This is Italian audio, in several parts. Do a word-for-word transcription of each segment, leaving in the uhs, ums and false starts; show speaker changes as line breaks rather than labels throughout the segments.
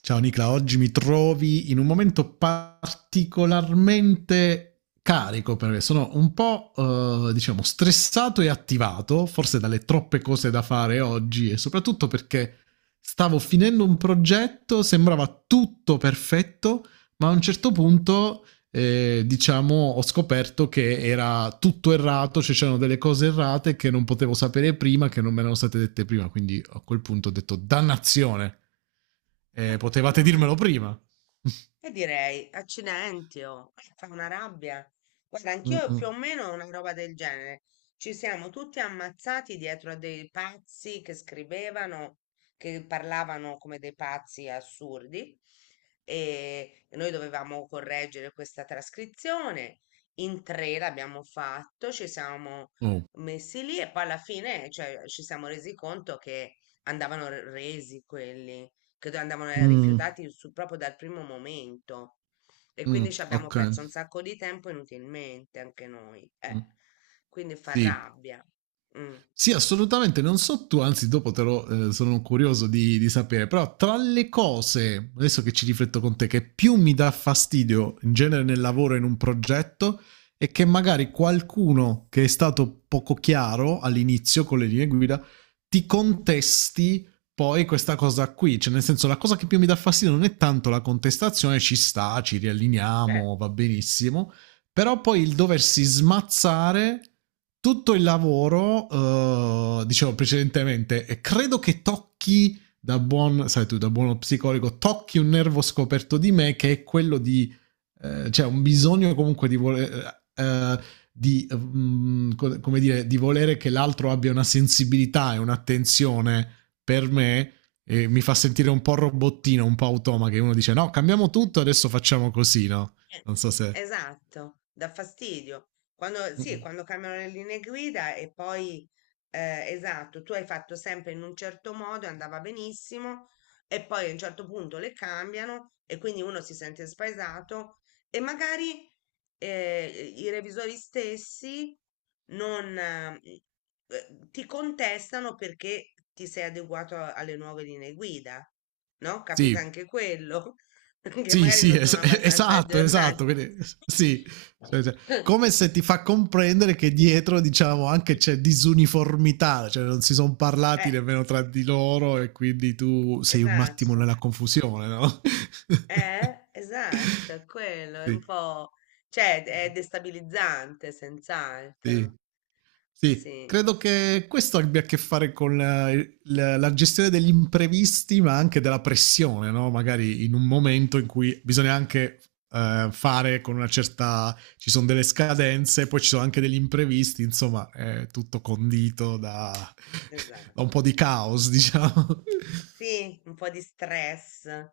Ciao Nicla, oggi mi trovi in un momento particolarmente carico perché sono un po' eh, diciamo stressato e attivato, forse dalle troppe cose da fare oggi e soprattutto perché stavo finendo un progetto, sembrava tutto perfetto, ma a un certo punto eh, diciamo, ho scoperto che era tutto errato, cioè c'erano delle cose errate che non potevo sapere prima, che non me erano state dette prima. Quindi a quel punto ho detto, dannazione, eh,
Eh,
potevate
Mamma
dirmelo
mia,
prima.
e direi accidenti, oh, eh, fa una rabbia. Guarda, anch'io
Mm-mm.
più o meno ho una roba del genere. Ci siamo tutti ammazzati dietro a dei pazzi che scrivevano, che parlavano come dei pazzi assurdi. E e noi dovevamo correggere questa trascrizione. In tre l'abbiamo fatto, ci siamo
Oh.
messi lì e poi alla fine, cioè, ci siamo resi conto che andavano re- resi quelli che andavano eh,
Mm.
rifiutati su- proprio dal primo momento. E quindi
Mm,
ci abbiamo
ok.
perso un sacco di tempo inutilmente anche noi. Eh.
Mm.
Quindi fa
Sì,
rabbia. Mm.
sì, assolutamente, non so tu, anzi dopo te lo eh, sono curioso di, di sapere, però tra le cose, adesso che ci rifletto con te, che più mi dà fastidio in genere nel lavoro in un progetto è che magari qualcuno che è stato poco chiaro all'inizio con le linee guida ti contesti poi questa cosa qui, cioè nel senso la cosa che più mi dà fastidio non è tanto la contestazione, ci sta, ci
Certo.
rialliniamo, va benissimo, però poi il doversi smazzare tutto il lavoro, eh, dicevo precedentemente, e credo che tocchi da buon, sai tu, da buono psicologo, tocchi un nervo scoperto di me che è quello di, eh, cioè un bisogno comunque di voler, eh, di, mm, co- come dire, di volere che l'altro abbia una sensibilità e un'attenzione per me e mi fa sentire un po' robottino, un po' automa, che uno dice no, cambiamo tutto, adesso facciamo così, no?
Eh,
Non so se...
Esatto, dà fastidio. Quando, sì,
Mm-mm.
quando cambiano le linee guida e poi, eh, esatto, tu hai fatto sempre in un certo modo e andava benissimo e poi a un certo punto le cambiano e quindi uno si sente spaesato e magari eh, i revisori stessi non, eh, eh, ti contestano perché ti sei adeguato a- alle nuove linee guida, no? Capita
Sì,
anche quello. Che
sì,
magari
sì,
non sono
es-
abbastanza
esatto,
aggiornati.
esatto. Quindi, sì. Cioè, cioè, come se ti fa comprendere che dietro, diciamo, anche c'è disuniformità, cioè non si sono parlati
Eh,
nemmeno tra di loro e quindi tu sei un attimo
esatto.
nella confusione, no?
Eh, esatto, è quello è un
Sì,
po', cioè è destabilizzante,
sì.
senz'altro.
Sì,
Sì,
credo che questo abbia a che fare con la, la- la gestione degli imprevisti, ma anche della pressione, no? Magari in un momento in cui bisogna anche eh, fare con una certa... ci sono delle scadenze, poi ci sono anche degli imprevisti, insomma, è tutto condito da,
esatto.
da un po' di caos, diciamo.
Sì, un po' di stress, eh,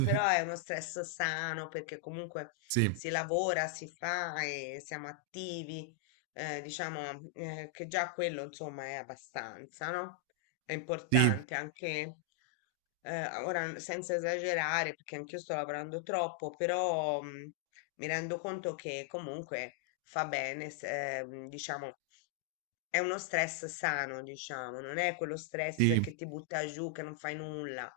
però è uno stress sano perché comunque
Sì,
si lavora, si fa e siamo attivi, eh, diciamo, eh, che già quello insomma è abbastanza, no? È
sì,
importante anche, eh, ora senza esagerare perché anch'io sto lavorando troppo, però mm, mi rendo conto che comunque fa bene, se- eh, diciamo è uno stress sano, diciamo, non è quello stress
sì,
che ti butta giù, che non fai nulla.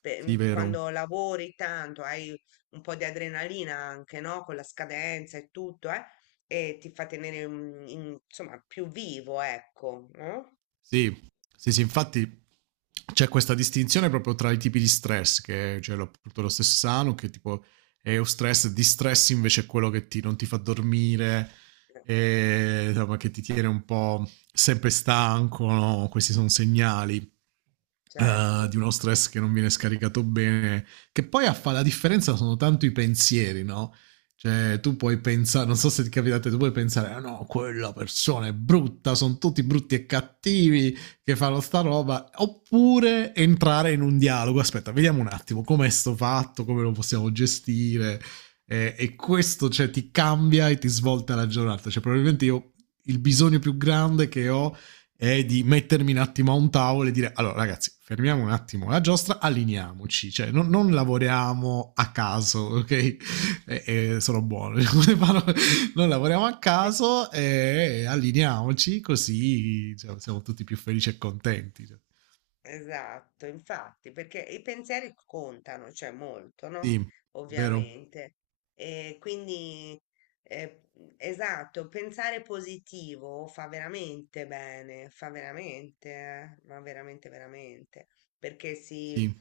Pe-
sì,
mm, quando
vero.
lavori tanto, hai un po' di adrenalina anche, no? Con la scadenza e tutto, eh? E ti fa tenere, mm, in- insomma, più vivo, ecco, no?
Sì, sì, sì, infatti c'è questa distinzione proprio tra i tipi di stress, che c'è lo- appunto lo stesso sano, che tipo è un stress, distress invece è quello che ti, non ti fa dormire,
Eh,
e, insomma, che ti tiene un po' sempre stanco, no? Questi sono segnali, eh,
Certo.
di uno stress che non viene scaricato bene, che poi a fare la differenza sono tanto i pensieri, no? Cioè, tu puoi pensare, non so se ti capita a te, tu puoi pensare, ah no, quella persona è brutta, sono tutti brutti e cattivi che fanno sta roba, oppure entrare in un dialogo, aspetta, vediamo un attimo com'è sto fatto, come lo possiamo gestire, eh, e questo, cioè, ti cambia e ti svolta la giornata, cioè, probabilmente io il bisogno più grande che ho è di mettermi un attimo a un tavolo e dire, allora ragazzi, fermiamo un attimo la giostra, allineiamoci, cioè, non, non lavoriamo a caso, ok? e, e sono buono. Noi lavoriamo a caso e allineiamoci così cioè, siamo tutti più felici e contenti.
Esatto, infatti, perché i pensieri contano, cioè molto, no?
Sì, vero?
Ovviamente. E quindi, eh, esatto, pensare positivo fa veramente bene, fa veramente, eh, ma veramente, veramente, perché si,
Sì,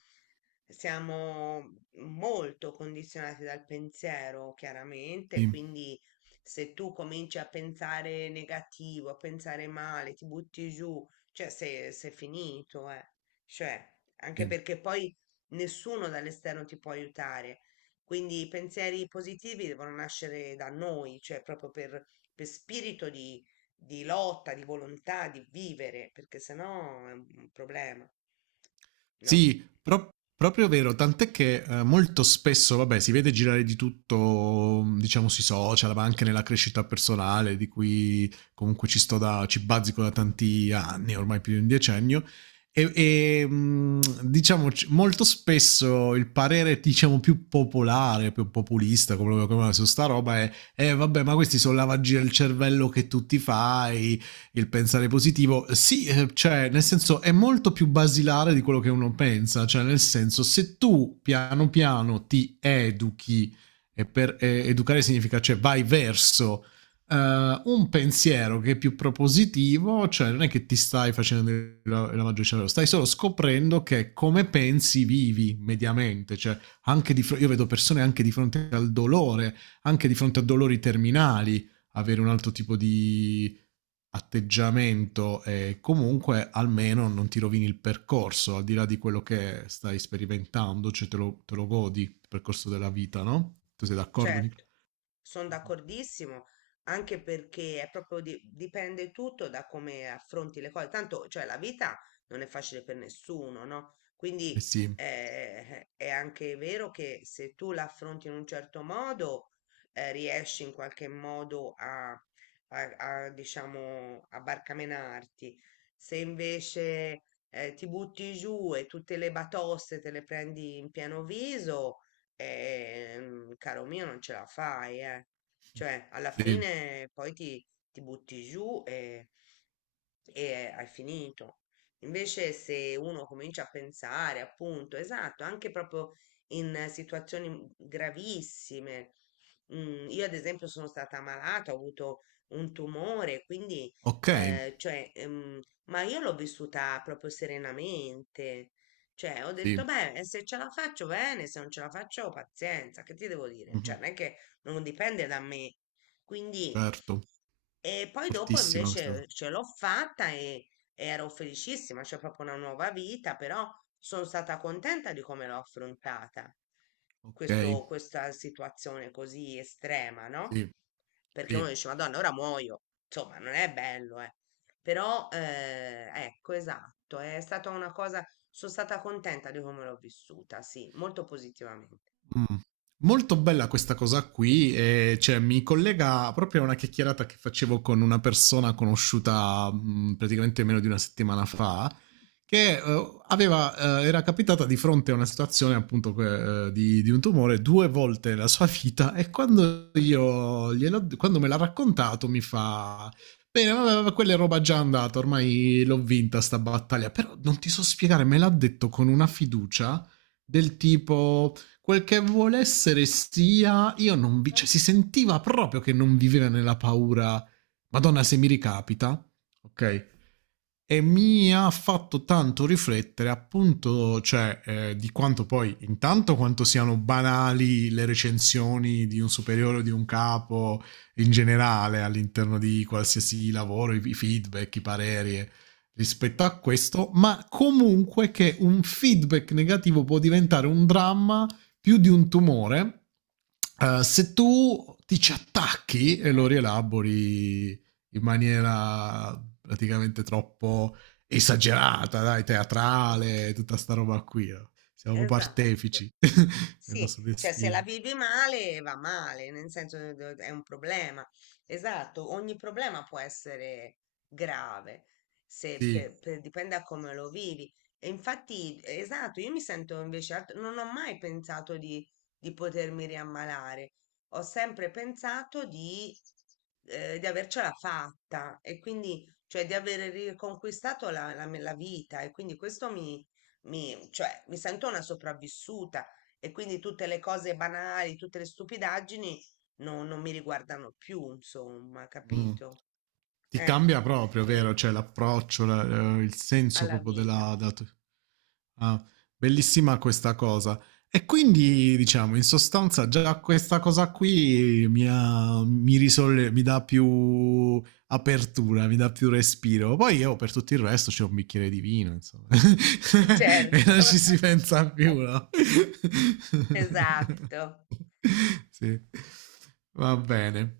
siamo molto condizionati dal pensiero, chiaramente,
sì,
quindi se tu cominci a pensare negativo, a pensare male, ti butti giù, cioè sei, sei finito, eh. Cioè, anche
sì.
perché poi nessuno dall'esterno ti può aiutare. Quindi i pensieri positivi devono nascere da noi, cioè proprio per, per spirito di, di lotta, di volontà, di vivere, perché sennò è un un problema, no?
Sì, pro- proprio vero, tant'è che eh, molto spesso, vabbè, si vede girare di tutto, diciamo, sui social, ma anche nella crescita personale, di cui comunque ci sto da, ci bazzico da tanti anni, ormai più di un decennio. E, e, mh, diciamo c- molto spesso il parere diciamo più popolare, più populista, come, come su sta roba è eh, vabbè, ma questi sono lavaggi del cervello che tu ti fai, il pensare positivo, sì, eh, cioè, nel senso è molto più basilare di quello che uno pensa, cioè, nel senso, se tu piano piano ti educhi, e per eh, educare significa, cioè, vai verso eh, un pensiero che è più propositivo, cioè, non è che ti stai facendo la, la maggior cervello, stai solo scoprendo che come pensi vivi mediamente, cioè, anche di, fronte, io vedo persone anche di fronte al dolore, anche di fronte a dolori terminali, avere un altro tipo di atteggiamento e comunque almeno non ti rovini il percorso, al di là di quello che stai sperimentando, cioè te lo, te lo godi il percorso della vita, no? Tu sei d'accordo, Nicola?
Certo, sono d'accordissimo, anche perché è proprio di- dipende tutto da come affronti le cose. Tanto, cioè, la vita non è facile per nessuno, no?
Eh
Quindi
sì,
eh, è anche vero che se tu la affronti in un certo modo, eh, riesci in qualche modo a, a- a, diciamo, a barcamenarti. Se invece eh, ti butti giù e tutte le batoste te le prendi in pieno viso. Ehm, caro mio, non ce la fai, eh. Cioè, alla
sì,
fine poi ti, ti butti giù e, e hai finito. Invece, se uno comincia a pensare, appunto, esatto, anche proprio in situazioni mhmm, gravissime. Mm, io, ad esempio, sono stata malata, ho avuto un tumore, quindi,
ok,
eh, cioè, ehm, ma io l'ho vissuta proprio serenamente. Cioè, ho detto,
sì,
beh, se ce la faccio bene, se non ce la faccio, pazienza, che ti devo dire?
mhm,
Cioè, non è che non dipende da me. Quindi,
certo,
e poi dopo
fortissima questa cosa.
invece ce l'ho fatta e, e ero felicissima, c'è proprio una nuova vita, però sono stata contenta di come l'ho affrontata,
Ok,
questo- questa situazione così estrema, no?
sì,
Perché uno
sì.
dice, Madonna, ora muoio. Insomma, non è bello, eh. Però, eh, ecco, esatto, è stata una cosa, sono stata contenta di come l'ho vissuta, sì, molto positivamente.
Mm. Molto bella questa cosa qui, e, cioè, mi collega proprio a una chiacchierata che facevo con una persona conosciuta mh, praticamente meno di una settimana fa, che eh, aveva, eh, era capitata di fronte a una situazione appunto que- eh, di, di un tumore due volte nella sua vita e quando, io gliel'ho- quando me l'ha raccontato mi fa... Bene, vabbè, quella è roba già andata, ormai l'ho vinta sta battaglia, però non ti so spiegare, me l'ha detto con una fiducia del tipo, quel che vuole essere sia, io non vi, cioè, si sentiva proprio che non viveva nella paura, madonna se mi ricapita,
Mm,
ok? E mi ha fatto tanto riflettere appunto, cioè, eh, di quanto poi, intanto quanto siano banali le recensioni di un superiore o di un capo in generale all'interno di qualsiasi lavoro, i feedback, i pareri eh, rispetto a
mm.
questo, ma comunque che un feedback negativo può diventare un dramma più di un tumore, eh, se tu ti ci attacchi e lo
Eh,
rielabori in maniera praticamente troppo esagerata, dai,
mm,
teatrale, tutta sta roba qui, no? Siamo proprio
esatto.
artefici del
Sì,
nostro
cioè se la
destino.
vivi male va male, nel senso che do- è un problema. Esatto, ogni problema può essere grave, se
Sì.
per- per- dipende da come lo vivi. E infatti, esatto, io mi sento invece, alt- non ho mai pensato di, di potermi riammalare, ho sempre pensato di, eh, di avercela fatta e quindi, cioè di aver riconquistato la, la, la vita e quindi questo mi, mi, cioè, mi sento una sopravvissuta e quindi tutte le cose banali, tutte le stupidaggini no- non mi riguardano più, insomma,
Mm.
capito?
Ti
Eh,
cambia proprio,
quello,
vero? Cioè l'approccio, la- eh, il senso
alla
proprio
vita.
della... della tu- Ah, bellissima questa cosa. E quindi, diciamo, in sostanza già questa cosa qui mi, ha- mi, risolle- mi dà più apertura, mi dà più respiro. Poi io per tutto il resto c'è un bicchiere di vino, insomma. E non
Certo.
ci si pensa più, no?
Esatto.
Sì. Va bene.